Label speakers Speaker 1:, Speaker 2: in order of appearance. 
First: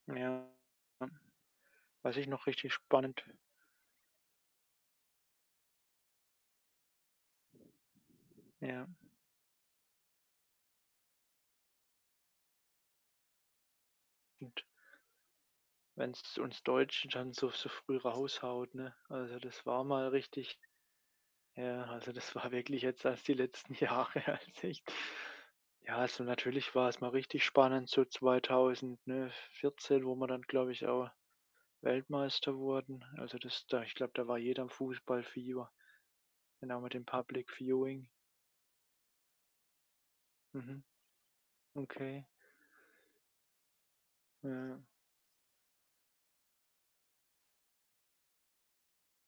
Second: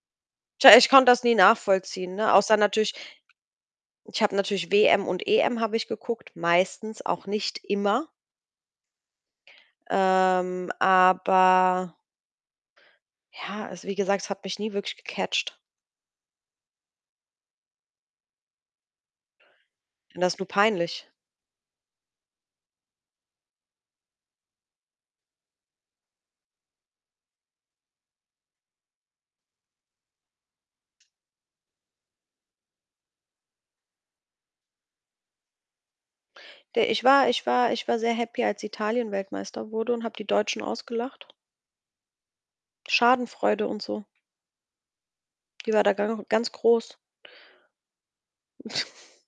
Speaker 1: Ja.
Speaker 2: Tja, ich konnte das nie nachvollziehen,
Speaker 1: Was ich
Speaker 2: ne,
Speaker 1: noch
Speaker 2: außer
Speaker 1: richtig
Speaker 2: natürlich
Speaker 1: spannend
Speaker 2: ich habe natürlich WM und EM habe ich geguckt, meistens, auch nicht immer.
Speaker 1: Ja.
Speaker 2: Ähm, aber ja, also, wie gesagt, es hat mich
Speaker 1: Gut.
Speaker 2: nie wirklich gecatcht.
Speaker 1: Wenn's uns Deutschen dann so so früh raushaut, ne? Also, das war mal
Speaker 2: Finde das nur
Speaker 1: richtig
Speaker 2: peinlich.
Speaker 1: ja, also, das war wirklich jetzt erst die letzten Jahre, als ich ja, also, natürlich war's mal richtig spannend so 2000, ne, 14, wo wir dann, glaube ich, auch Weltmeister wurden. Also, das da ich glaube, da war jeder im Fußballfieber, dann auch
Speaker 2: De
Speaker 1: mit
Speaker 2: ich
Speaker 1: dem
Speaker 2: war ich
Speaker 1: Public
Speaker 2: war ich war
Speaker 1: Viewing.
Speaker 2: sehr happy, als Italien Weltmeister wurde und habe die Deutschen
Speaker 1: Mhm,
Speaker 2: ausgelacht.
Speaker 1: okay.
Speaker 2: Schadenfreude und so
Speaker 1: Ja.
Speaker 2: die war da gang ganz groß.